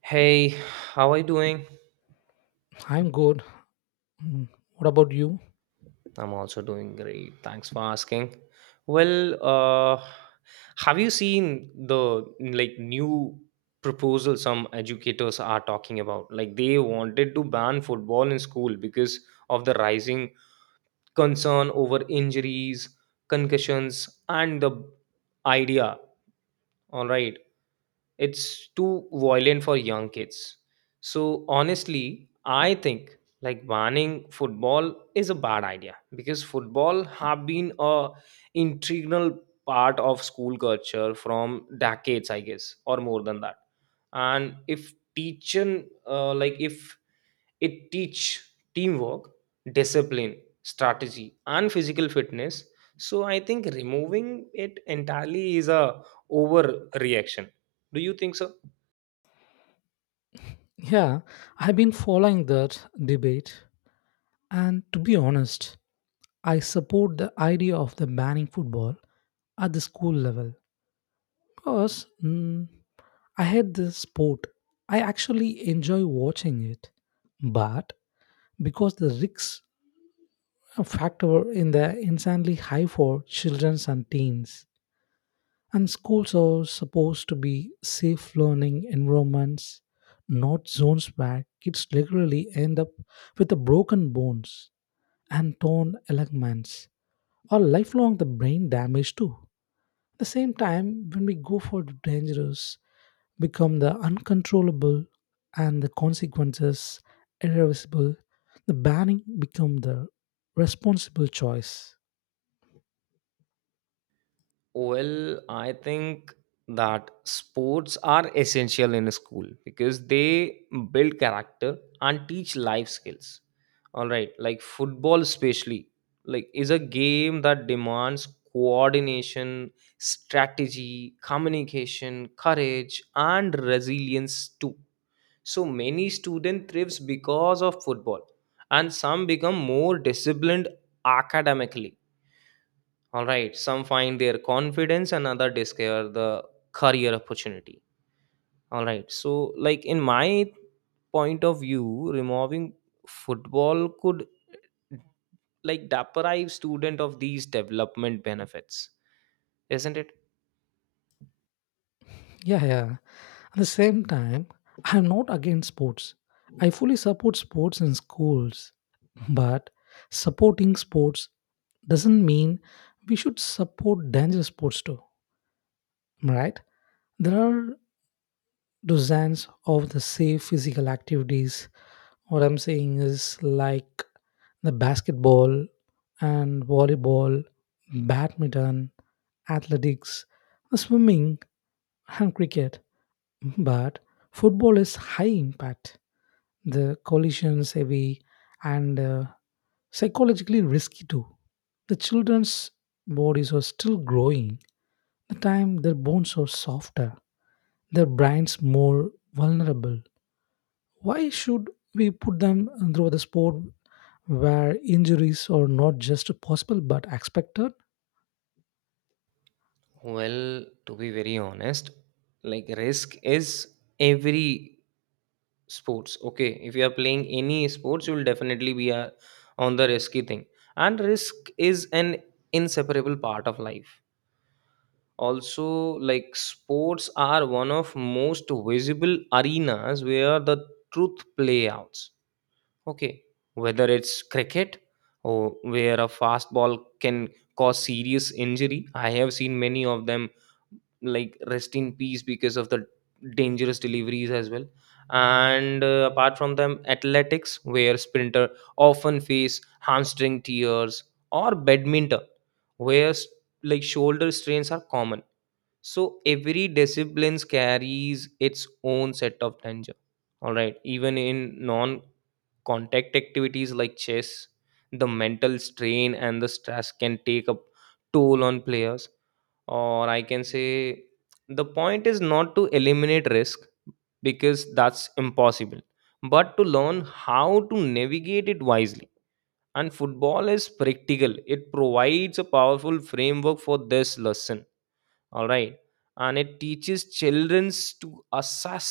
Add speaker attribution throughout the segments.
Speaker 1: Hey, how are you doing?
Speaker 2: I'm good. Mm, what about you?
Speaker 1: I'm also doing great. Thanks for asking. Well, uh, have you seen the new proposal some educators are talking about? Like they wanted to ban football in school because of the rising concern over injuries, concussions, and the idea. All right, it's too violent for young kids. So honestly I think like banning football is a bad idea because football have been a integral part of school culture from decades, I guess, or more than that. And if teaching like if it teach teamwork, discipline, strategy, and physical fitness. So I think removing it entirely is a overreaction. Do you think so?
Speaker 2: Yeah, I've been following that debate. And to be honest, I support the idea of the banning football at the school level because I hate this sport. I actually enjoy watching it, but because the risks factor in the insanely high for children and teens, and schools are supposed to be safe learning environments, not zones where kids regularly end up with the broken bones and torn ligaments or lifelong the brain damage too. At the same time, when we go for the dangerous, become the uncontrollable and the consequences irreversible, the banning become the responsible choice.
Speaker 1: Well, I think that sports are essential in a school because they build character and teach life skills. All right, like football, especially, like is a game that demands coordination, strategy, communication, courage, and resilience too. So many student thrives because of football, and some become more disciplined academically, all right, some find their confidence, and other discover the career opportunity. All right, so like in my point of view, removing football could like deprive student of these development benefits, isn't it?
Speaker 2: Yeah, yeah. At the same time, I am not against sports. I fully support sports in schools. But supporting sports doesn't mean we should support dangerous sports too, right? There are dozens of the safe physical activities. What I'm saying is like the basketball and volleyball, badminton, athletics, swimming, and cricket. But football is high impact, the collisions heavy, and psychologically risky too. The children's bodies are still growing. The time their bones are softer, their brains more vulnerable. Why should we put them through the sport where injuries are not just possible but expected?
Speaker 1: Well, to be very honest, like risk is every sports. Okay, if you are playing any sports, you will definitely be on the risky thing, and risk is an inseparable part of life. Also, like sports are one of most visible arenas where the truth play outs. Okay, whether it's cricket or where a fastball can cause serious injury, I have seen many of them like rest in peace because of the dangerous deliveries as well. And apart from them, athletics where sprinter often face hamstring tears, or badminton where like shoulder strains are common. So every discipline carries its own set of danger. All right, even in non contact activities like chess, the mental strain and the stress can take a toll on players. Or I can say the point is not to eliminate risk because that's impossible, but to learn how to navigate it wisely. And football is practical, it provides a powerful framework for this lesson. All right, and it teaches childrens to assess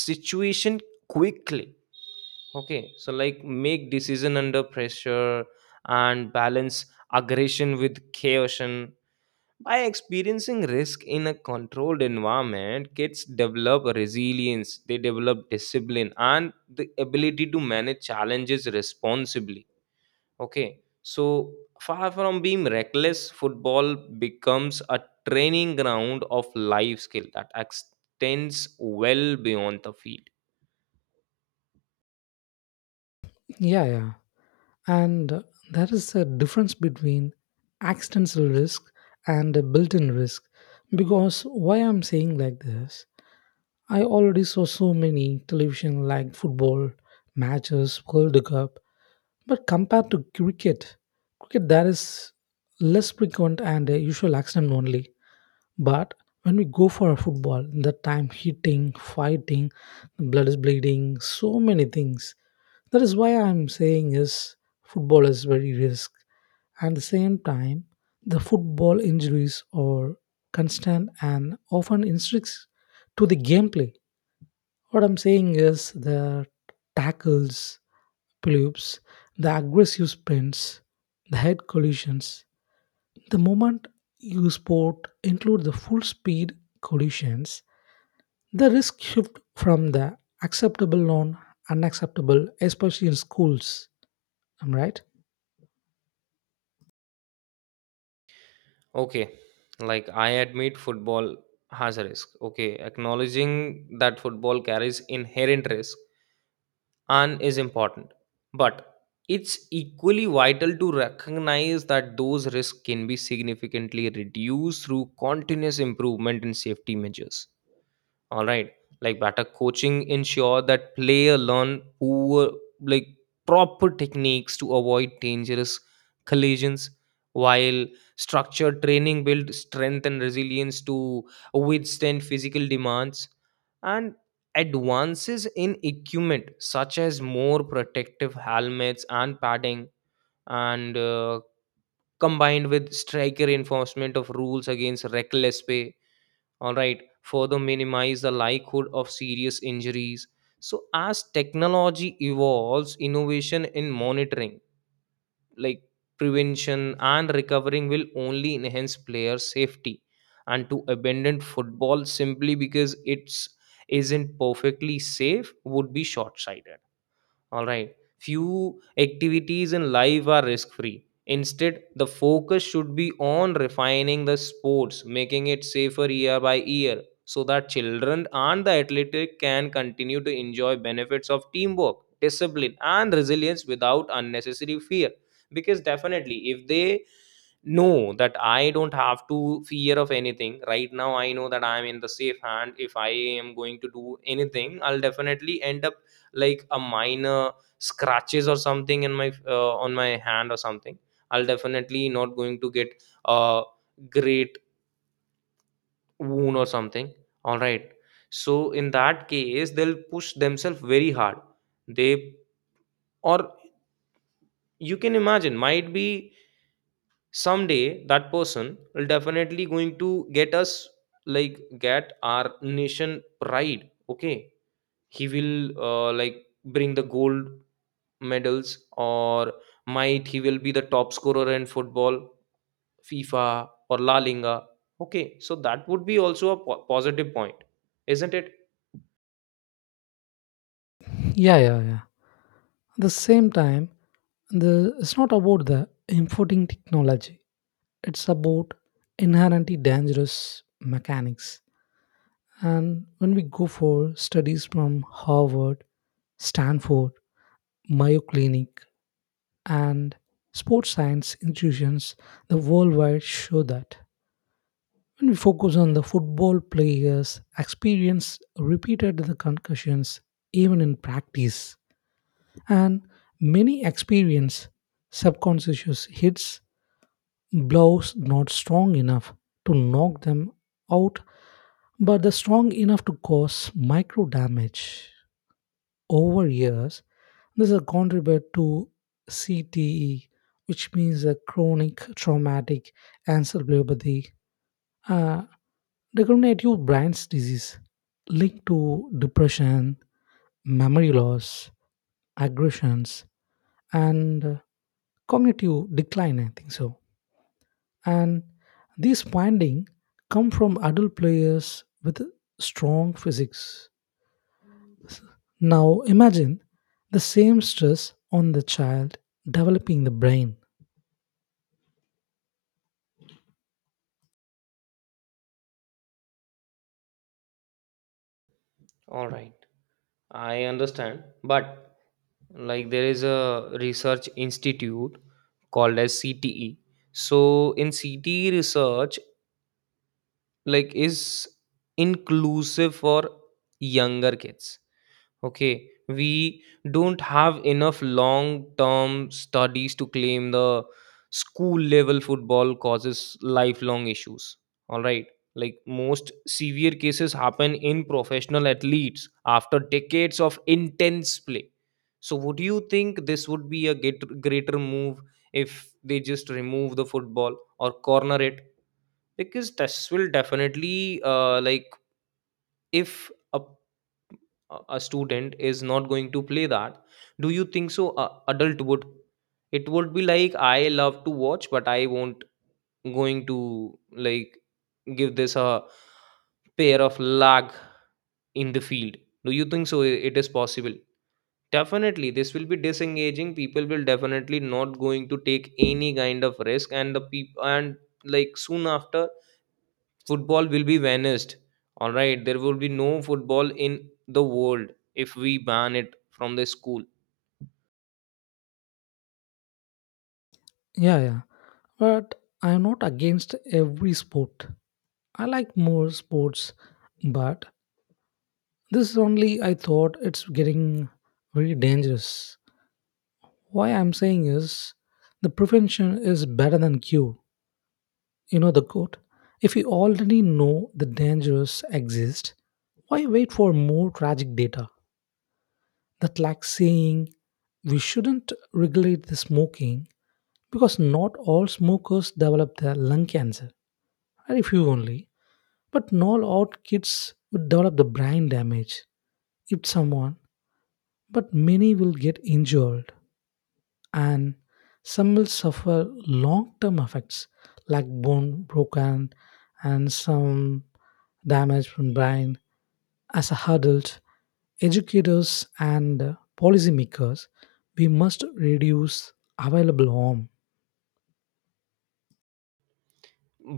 Speaker 1: situation quickly. Okay, so like make decision under pressure and balance aggression with caution. By experiencing risk in a controlled environment, kids develop resilience, they develop discipline and the ability to manage challenges responsibly. Okay, so far from being reckless, football becomes a training ground of life skill that extends well beyond the field.
Speaker 2: Yeah, yeah. And there is a difference between accidental risk and a built in risk. Because why I'm saying like this, I already saw so many television like football matches, World Cup, but compared to cricket, cricket there is less frequent and a usual accident only. But when we go for a football, the time hitting, fighting, blood is bleeding, so many things that is why I'm saying is football is very risk. At the same time, the football injuries are constant and often restricts to the gameplay. What I'm saying is the tackles, blips, the aggressive sprints, the head collisions. The moment you sport include the full speed collisions, the risk shift from the acceptable non unacceptable, especially in schools. Am I right?
Speaker 1: Okay, like I admit football has a risk. Okay, acknowledging that football carries inherent risk and is important, but it's equally vital to recognize that those risks can be significantly reduced through continuous improvement in safety measures. All right. Like better coaching ensure that player learn poor like proper techniques to avoid dangerous collisions, while structured training build strength and resilience to withstand physical demands. And advances in equipment such as more protective helmets and padding, and combined with striker enforcement of rules against reckless play, all right, further minimize the likelihood of serious injuries. So as technology evolves, innovation in monitoring, like prevention and recovering, will only enhance player safety. And to abandon football simply because it's isn't perfectly safe would be short-sighted, all right. Few activities in life are risk free. Instead, the focus should be on refining the sports, making it safer year by year, so that children and the athletic can continue to enjoy benefits of teamwork, discipline, and resilience without unnecessary fear. Because definitely, if they know that I don't have to fear of anything right now, I know that I'm in the safe hand. If I am going to do anything, I'll definitely end up like a minor scratches or something in my on my hand or something. I'll definitely not going to get a great wound or something, all right. So in that case they'll push themselves very hard. They, or you can imagine, might be someday that person will definitely going to get us like get our nation pride. Okay, he will like bring the gold medals, or might he will be the top scorer in football, FIFA or La Liga. Okay, so that would be also a positive point, isn't it?
Speaker 2: Yeah, yeah, yeah. At the same time, the it's not about the importing technology. It's about inherently dangerous mechanics. And when we go for studies from Harvard, Stanford, Mayo Clinic, and sports science institutions, the worldwide show that when we focus on the football players experience repeated the concussions even in practice, and many experience subconscious hits, blows not strong enough to knock them out but are strong enough to cause micro damage over years. This will contribute to CTE, which means a chronic traumatic encephalopathy, uh, degenerative brain disease linked to depression, memory loss, aggressions, and cognitive decline, I think so. And these findings come from adult players with strong physics. Now imagine the same stress on the child developing the brain.
Speaker 1: All right, I understand, but like there is a research institute called as CTE. So in CTE research, like is inclusive for younger kids. Okay, we don't have enough long term studies to claim the school level football causes lifelong issues. All right, like most severe cases happen in professional athletes after decades of intense play. So, would you think this would be a greater move if they just remove the football or corner it? Because this will definitely, like, if a a student is not going to play that, do you think so a adult would, it would be like I love to watch but I won't going to like give this a pair of lag in the field? Do you think so? It is possible. Definitely this will be disengaging, people will definitely not going to take any kind of risk and the people, and like soon after football will be vanished. All right, there will be no football in the world if we ban it from the school.
Speaker 2: Yeah, yeah. But I'm not against every sport. I like more sports, but this is only I thought it's getting very dangerous. Why I'm saying is the prevention is better than cure. You know the quote. If you already know the dangers exist, why wait for more tragic data? That like saying we shouldn't regulate the smoking because not all smokers develop the lung cancer. Very few only. But not all kids would develop the brain damage if someone, but many will get injured, and some will suffer long term effects like bone broken and some damage from brain. As adults, educators, and policymakers, we must reduce available harm.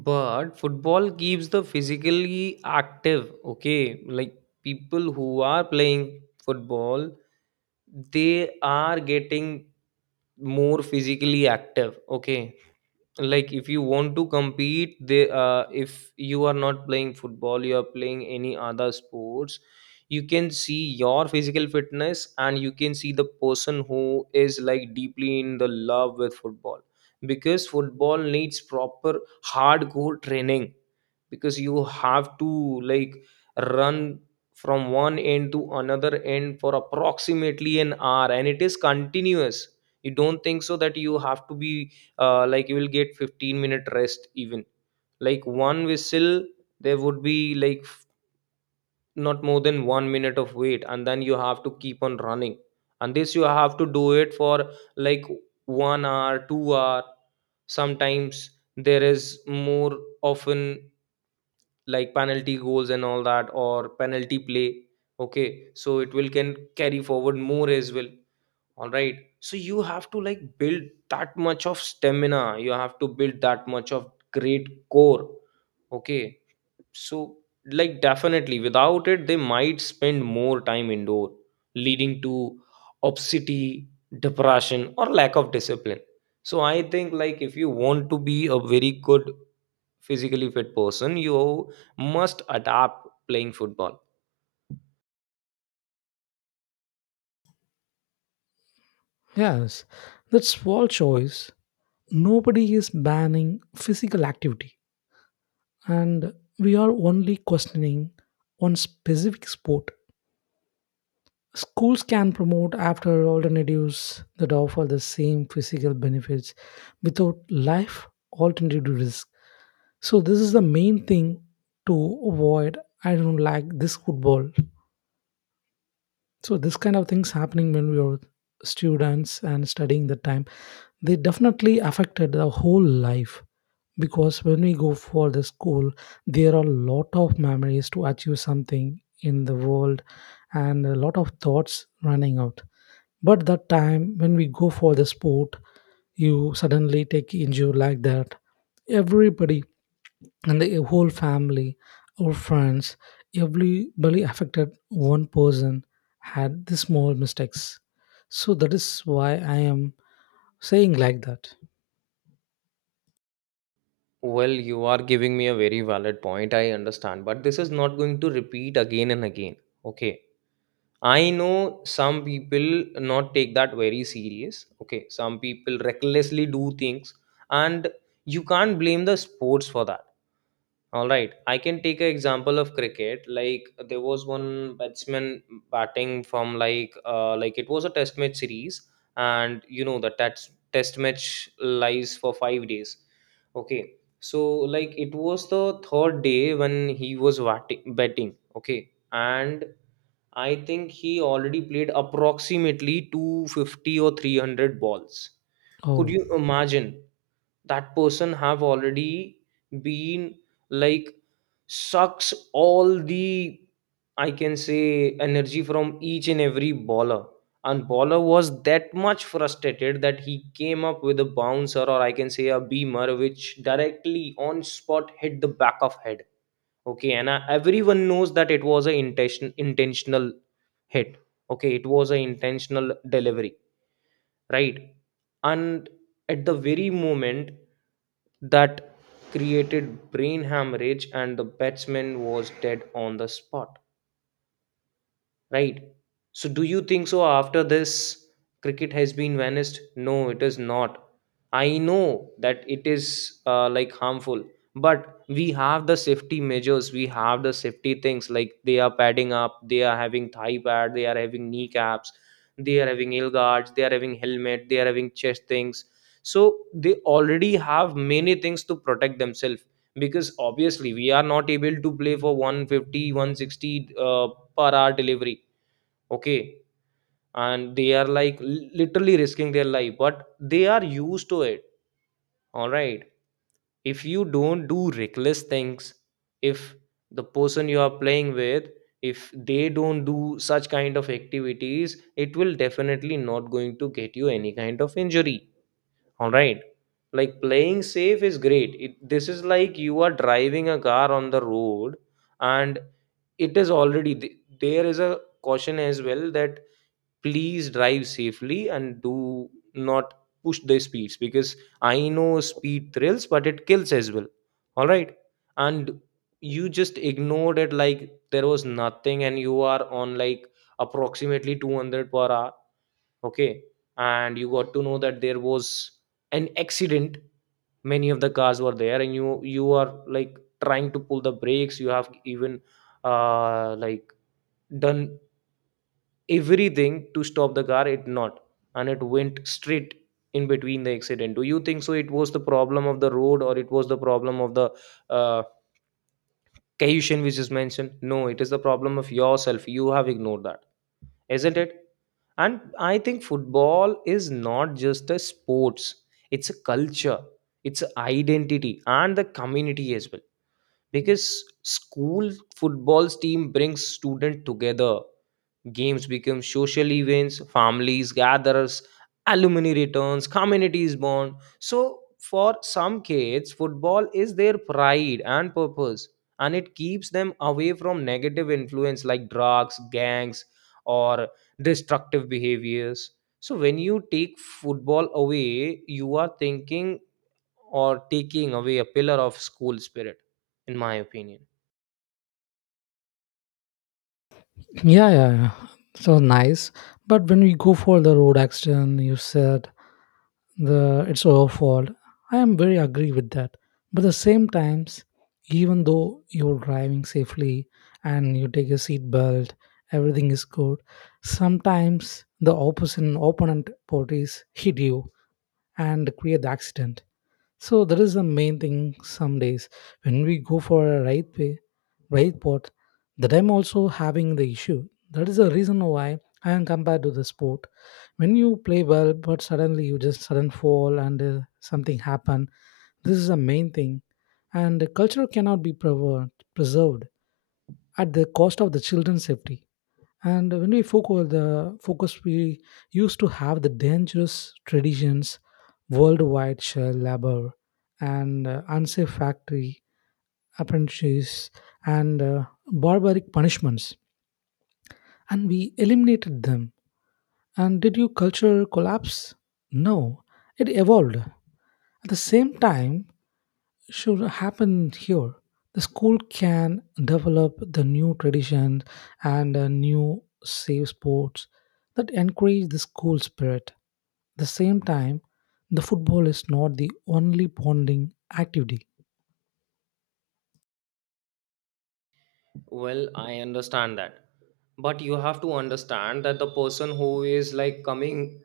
Speaker 1: But football keeps the physically active. Okay, like people who are playing football, they are getting more physically active. Okay, like if you want to compete, they if you are not playing football, you are playing any other sports, you can see your physical fitness, and you can see the person who is like deeply in the love with football. Because football needs proper hardcore training, because you have to like run from one end to another end for approximately an hour and it is continuous. You don't think so that you have to be like you will get 15-minute rest even, like one whistle, there would be like not more than 1 minute of wait and then you have to keep on running. And this you have to do it for like 1 hour, 2 hour, sometimes there is more often like penalty goals and all that, or penalty play. Okay, so it will can carry forward more as well, all right. So you have to like build that much of stamina, you have to build that much of great core. Okay, so like definitely without it they might spend more time indoor, leading to obesity, depression, or lack of discipline. So I think like if you want to be a very good physically fit person, you must adapt playing football.
Speaker 2: Yes, that small choice. Nobody is banning physical activity, and we are only questioning one specific sport. Schools can promote after alternatives that offer the same physical benefits without life alternative risk. So this is the main thing to avoid. I don't like this football. So this kind of things happening when we were students and studying the time, they definitely affected the whole life because when we go for the school, there are a lot of memories to achieve something in the world and a lot of thoughts running out. But that time when we go for the sport, you suddenly take injury like that. Everybody and the whole family, our friends, everybody affected one person had the small mistakes. So that is why I am saying like that.
Speaker 1: Well, you are giving me a very valid point, I understand, but this is not going to repeat again and again. Okay, I know some people not take that very serious. Okay, some people recklessly do things, and you can't blame the sports for that. All right, I can take an example of cricket. Like there was one batsman batting from like it was a test match series, and you know the test match lies for 5 days. Okay, so like it was the third day when he was batting. Okay, and I think he already played approximately 250 or 300 balls. Could
Speaker 2: Oh,
Speaker 1: you imagine? That person have already been like sucks all the, I can say, energy from each and every baller. And baller was that much frustrated that he came up with a bouncer, or I can say a beamer, which directly on spot hit the back of head. Okay and uh, everyone knows that it was an intentional hit. Okay, it was an intentional delivery, right? And at the very moment, that created brain hemorrhage and the batsman was dead on the spot. Right. So do you think so after this cricket has been vanished? No, it is not. I know that it is like harmful, but we have the safety measures, we have the safety things, like they are padding up, they are having thigh pad, they are having knee caps, they are having heel guards, they are having helmet, they are having chest things. So they already have many things to protect themselves because obviously we are not able to play for 150, 160 per hour delivery, okay, and they are like literally risking their life, but they are used to it. All right. If you don't do reckless things, if the person you are playing with, if they don't do such kind of activities, it will definitely not going to get you any kind of injury. All right. Like playing safe is great this is like you are driving a car on the road, and it is already there is a caution as well that please drive safely and do not push the speeds, because I know speed thrills but it kills as well. All right. And you just ignored it like there was nothing and you are on like approximately 200 per hour, okay, and you got to know that there was an accident, many of the cars were there, and you are like trying to pull the brakes, you have even uh like done everything to stop the car, it not, and it went straight in between the accident. Do you think so it was the problem of the road, or it was the problem of the uh, cohesion which is mentioned? No, it is the problem of yourself, you have ignored that, isn't it? And I think football is not just a sports, it's a culture, it's a identity, and the community as well, because school footballs team brings student together. Games become social events, families gathers, alumni returns, communities bond. So for some kids, football is their pride and purpose, and it keeps them away from negative influence like drugs, gangs, or destructive behaviors. So when you take football away, you are thinking or taking away a pillar of school spirit, in my opinion.
Speaker 2: yeah, yeah, yeah. So nice. But when we go for the road accident you said, the it's our fault. I am very agree with that. But the same times, even though you're driving safely and you take a seat belt, everything is good. Sometimes the opposite opponent parties hit you and create the accident. So that is the main thing some days when we go for a right way, right pot, that I'm also having the issue. That is the reason why I am compared to the sport. When you play well, but suddenly you just sudden fall and something happen. This is the main thing, and the culture cannot be preserved at the cost of the children's safety. And when we focus the focus, we used to have the dangerous traditions, worldwide child labor, and unsafe factory apprentices, and barbaric punishments, and we eliminated them. And did your culture collapse? No, it evolved. At the same time, should happen here. The school can develop the new traditions and new safe sports that encourage the school spirit. At the same time, the football is not the only bonding activity.
Speaker 1: Well, I understand that. But you have to understand that the person who is like coming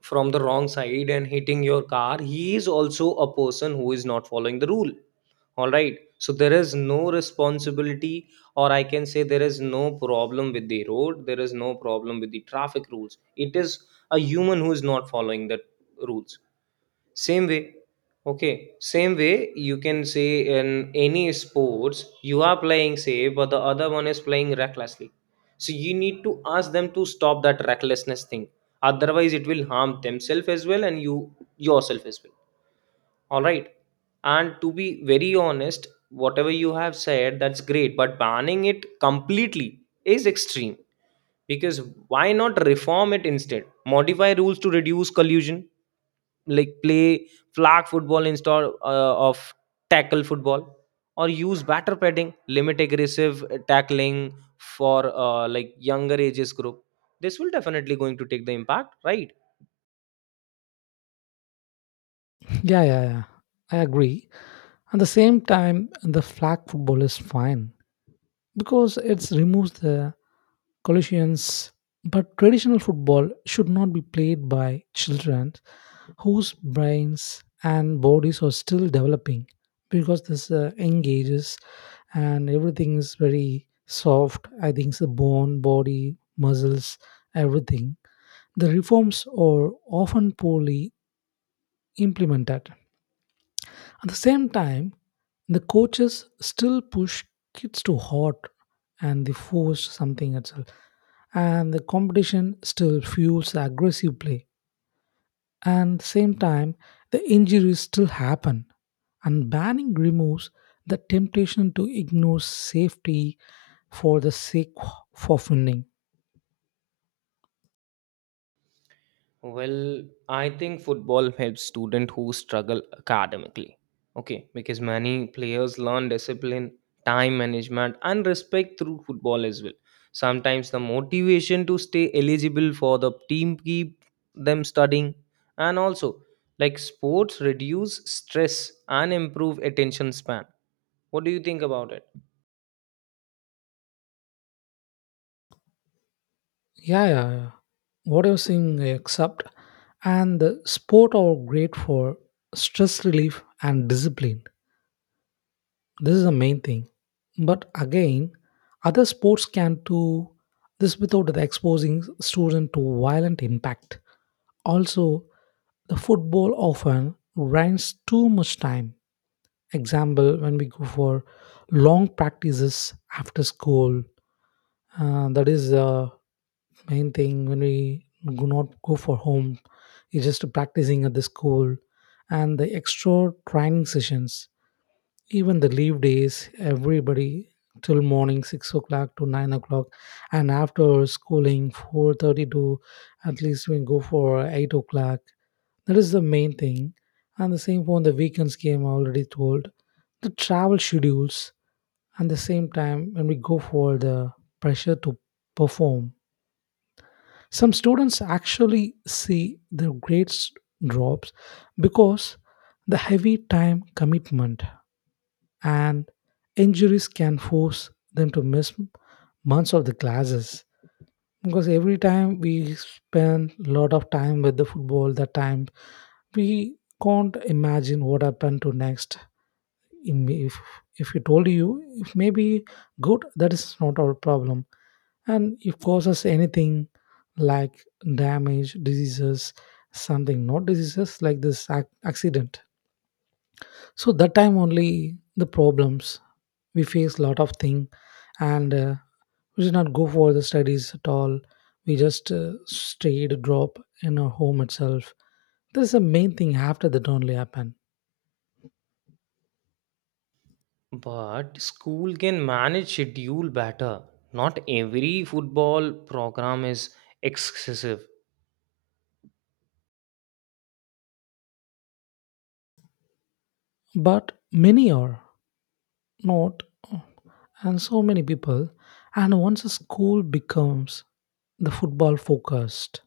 Speaker 1: from the wrong side and hitting your car, he is also a person who is not following the rule. All right. So there is no responsibility, or I can say there is no problem with the road, there is no problem with the traffic rules. It is a human who is not following the rules. Same way, okay, same way you can say in any sports, you are playing safe, but the other one is playing recklessly. So you need to ask them to stop that recklessness thing. Otherwise, it will harm themselves as well and you yourself as well. All right. And to be very honest, whatever you have said, that's great, but banning it completely is extreme, because why not reform it instead, modify rules to reduce collusion, like play flag football instead of tackle football, or use batter padding, limit aggressive tackling for like younger ages group. This will definitely going to take the impact, right?
Speaker 2: Yeah, yeah, yeah. I agree. At the same time, the flag football is fine because it removes the collisions. But traditional football should not be played by children whose brains and bodies are still developing because this young ages and everything is very soft. I think the bone, body, muscles, everything. The reforms are often poorly implemented. At the same time, the coaches still push kids too hard and they force something itself. And the competition still fuels the aggressive play. And at the same time, the injuries still happen. And banning removes the temptation to ignore safety for the sake of winning.
Speaker 1: Well, I think football helps students who struggle academically. Okay, because many players learn discipline, time management, and respect through football as well. Sometimes the motivation to stay eligible for the team keep them studying, and also like sports reduce stress and improve attention span. What do you think about it?
Speaker 2: Yeah, yeah, yeah. What you're saying, I accept. And the sport are great for stress relief and discipline. This is the main thing. But again, other sports can do this without the exposing student to violent impact. Also, the football often runs too much time. Example, when we go for long practices after school, that is the main thing. When we do not go for home, it's just practicing at the school and the extra training sessions, even the leave days, everybody till morning 6 o'clock to 9 o'clock, and after schooling 4:30 to at least we go for 8 o'clock. That is the main thing. And the same for the weekends game I already told. The travel schedules and the same time when we go for the pressure to perform. Some students actually see their grades drops because the heavy time commitment and injuries can force them to miss months of the classes because every time we spend a lot of time with the football that time we can't imagine what happened to next in if we told you if maybe good that is not our problem. And if causes anything like damage diseases, something not diseases like this accident, so that time only the problems we face lot of thing. And we did not go for the studies at all, we just stayed drop in our home itself. This is the main thing after that only happened.
Speaker 1: But school can manage schedule better. Not every football program is excessive.
Speaker 2: But many are not, and so many people, and once a school becomes the football focused,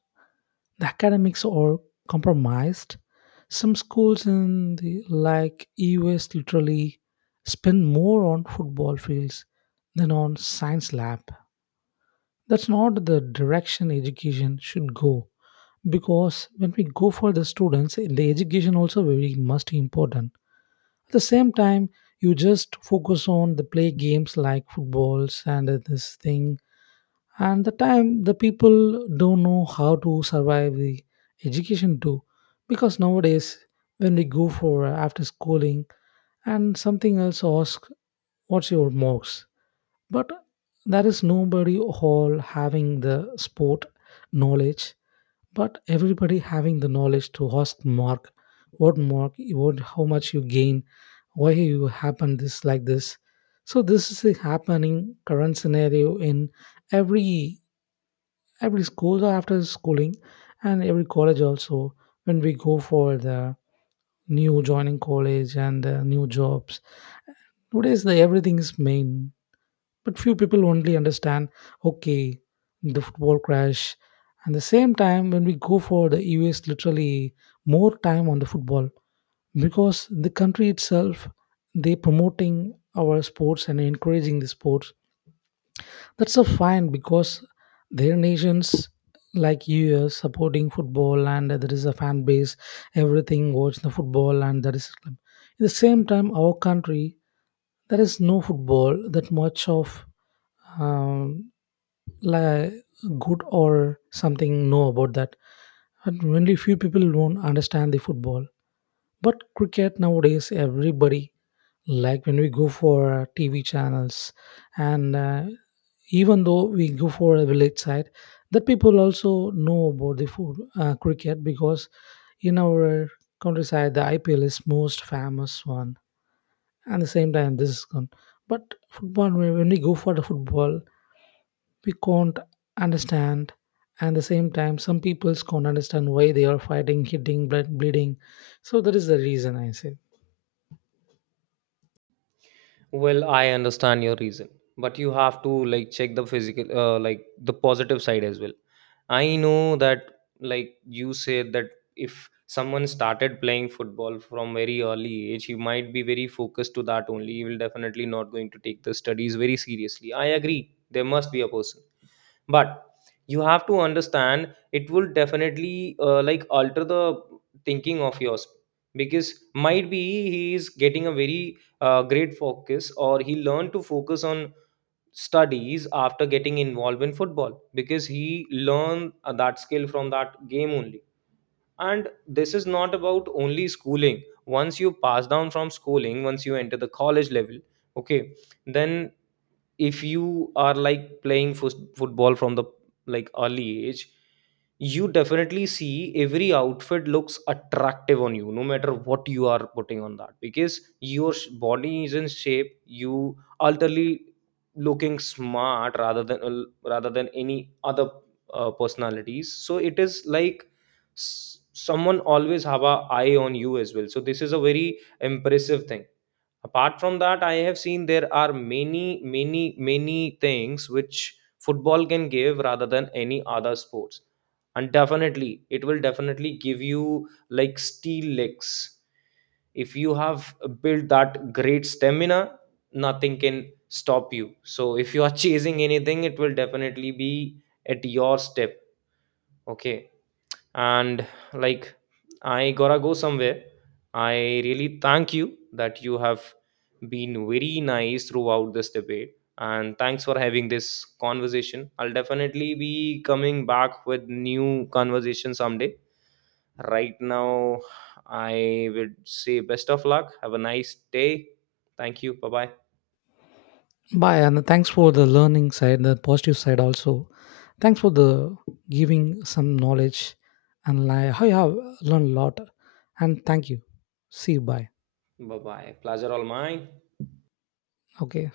Speaker 2: the academics are compromised. Some schools in the like E U S literally spend more on football fields than on science lab. That's not the direction education should go because when we go for the students, the education also very much important. At the same time, you just focus on the play games like footballs and this thing and the time the people don't know how to survive the education too because nowadays when we go for after schooling and something else ask what's your marks but there is nobody all having the sport knowledge but everybody having the knowledge to ask mark what how much you gain why you happen this like this. So this is a happening current scenario in every every school after schooling and every college also. When we go for the new joining college and the new jobs nowadays the everything is main but few people only understand. Okay, the football crash, and the same time when we go for the US literally more time on the football because the country itself they promoting our sports and encouraging the sports, that's a fine because their nations like US supporting football and there is a fan base, everything watch the football and that is Islam. At the same time, our country there is no football that much of um, like good or something know about that. And only few people won't understand the football. But cricket nowadays, everybody like when we go for TV channels, and even though we go for a village side, that people also know about the food cricket because in our countryside the IPL is most famous one, and the same time this is gone. But football, when we go for the football, we can't understand. And the same time, some people can't understand why they are fighting, hitting, blood, bleeding. So that is the reason I say.
Speaker 1: Well, I understand your reason, but you have to like check the physical, like the positive side as well. I know that, like you said, that if someone started playing football from very early age, he might be very focused to that only. He will definitely not going to take the studies very seriously. I agree. There must be a person, but you have to understand it will definitely like alter the thinking of yours, because might be he is getting a very great focus, or he learned to focus on studies after getting involved in football, because he learned that skill from that game only. And this is not about only schooling. Once you pass down from schooling, once you enter the college level, okay, then if you are like playing football from the like early age, you definitely see every outfit looks attractive on you no matter what you are putting on that, because your body is in shape, you ultimately looking smart rather than rather than any other personalities. So it is like someone always have a eye on you as well, so this is a very impressive thing. Apart from that, I have seen there are many many things which football can give rather than any other sports. And definitely it will definitely give you like steel legs. If you have built that great stamina, nothing can stop you. So if you are chasing anything, it will definitely be at your step. Okay. And like I gotta go somewhere. I really thank you that you have been very nice throughout this debate, and thanks for having this conversation. I'll definitely be coming back with new conversation someday. Right now I would say best of luck, have a nice day. Thank you, bye bye.
Speaker 2: Bye, and thanks for the learning side, the positive side also. Thanks for the giving some knowledge, and like I have learned a lot. And thank you. See you. Bye.
Speaker 1: Bye bye, pleasure all mine.
Speaker 2: Okay.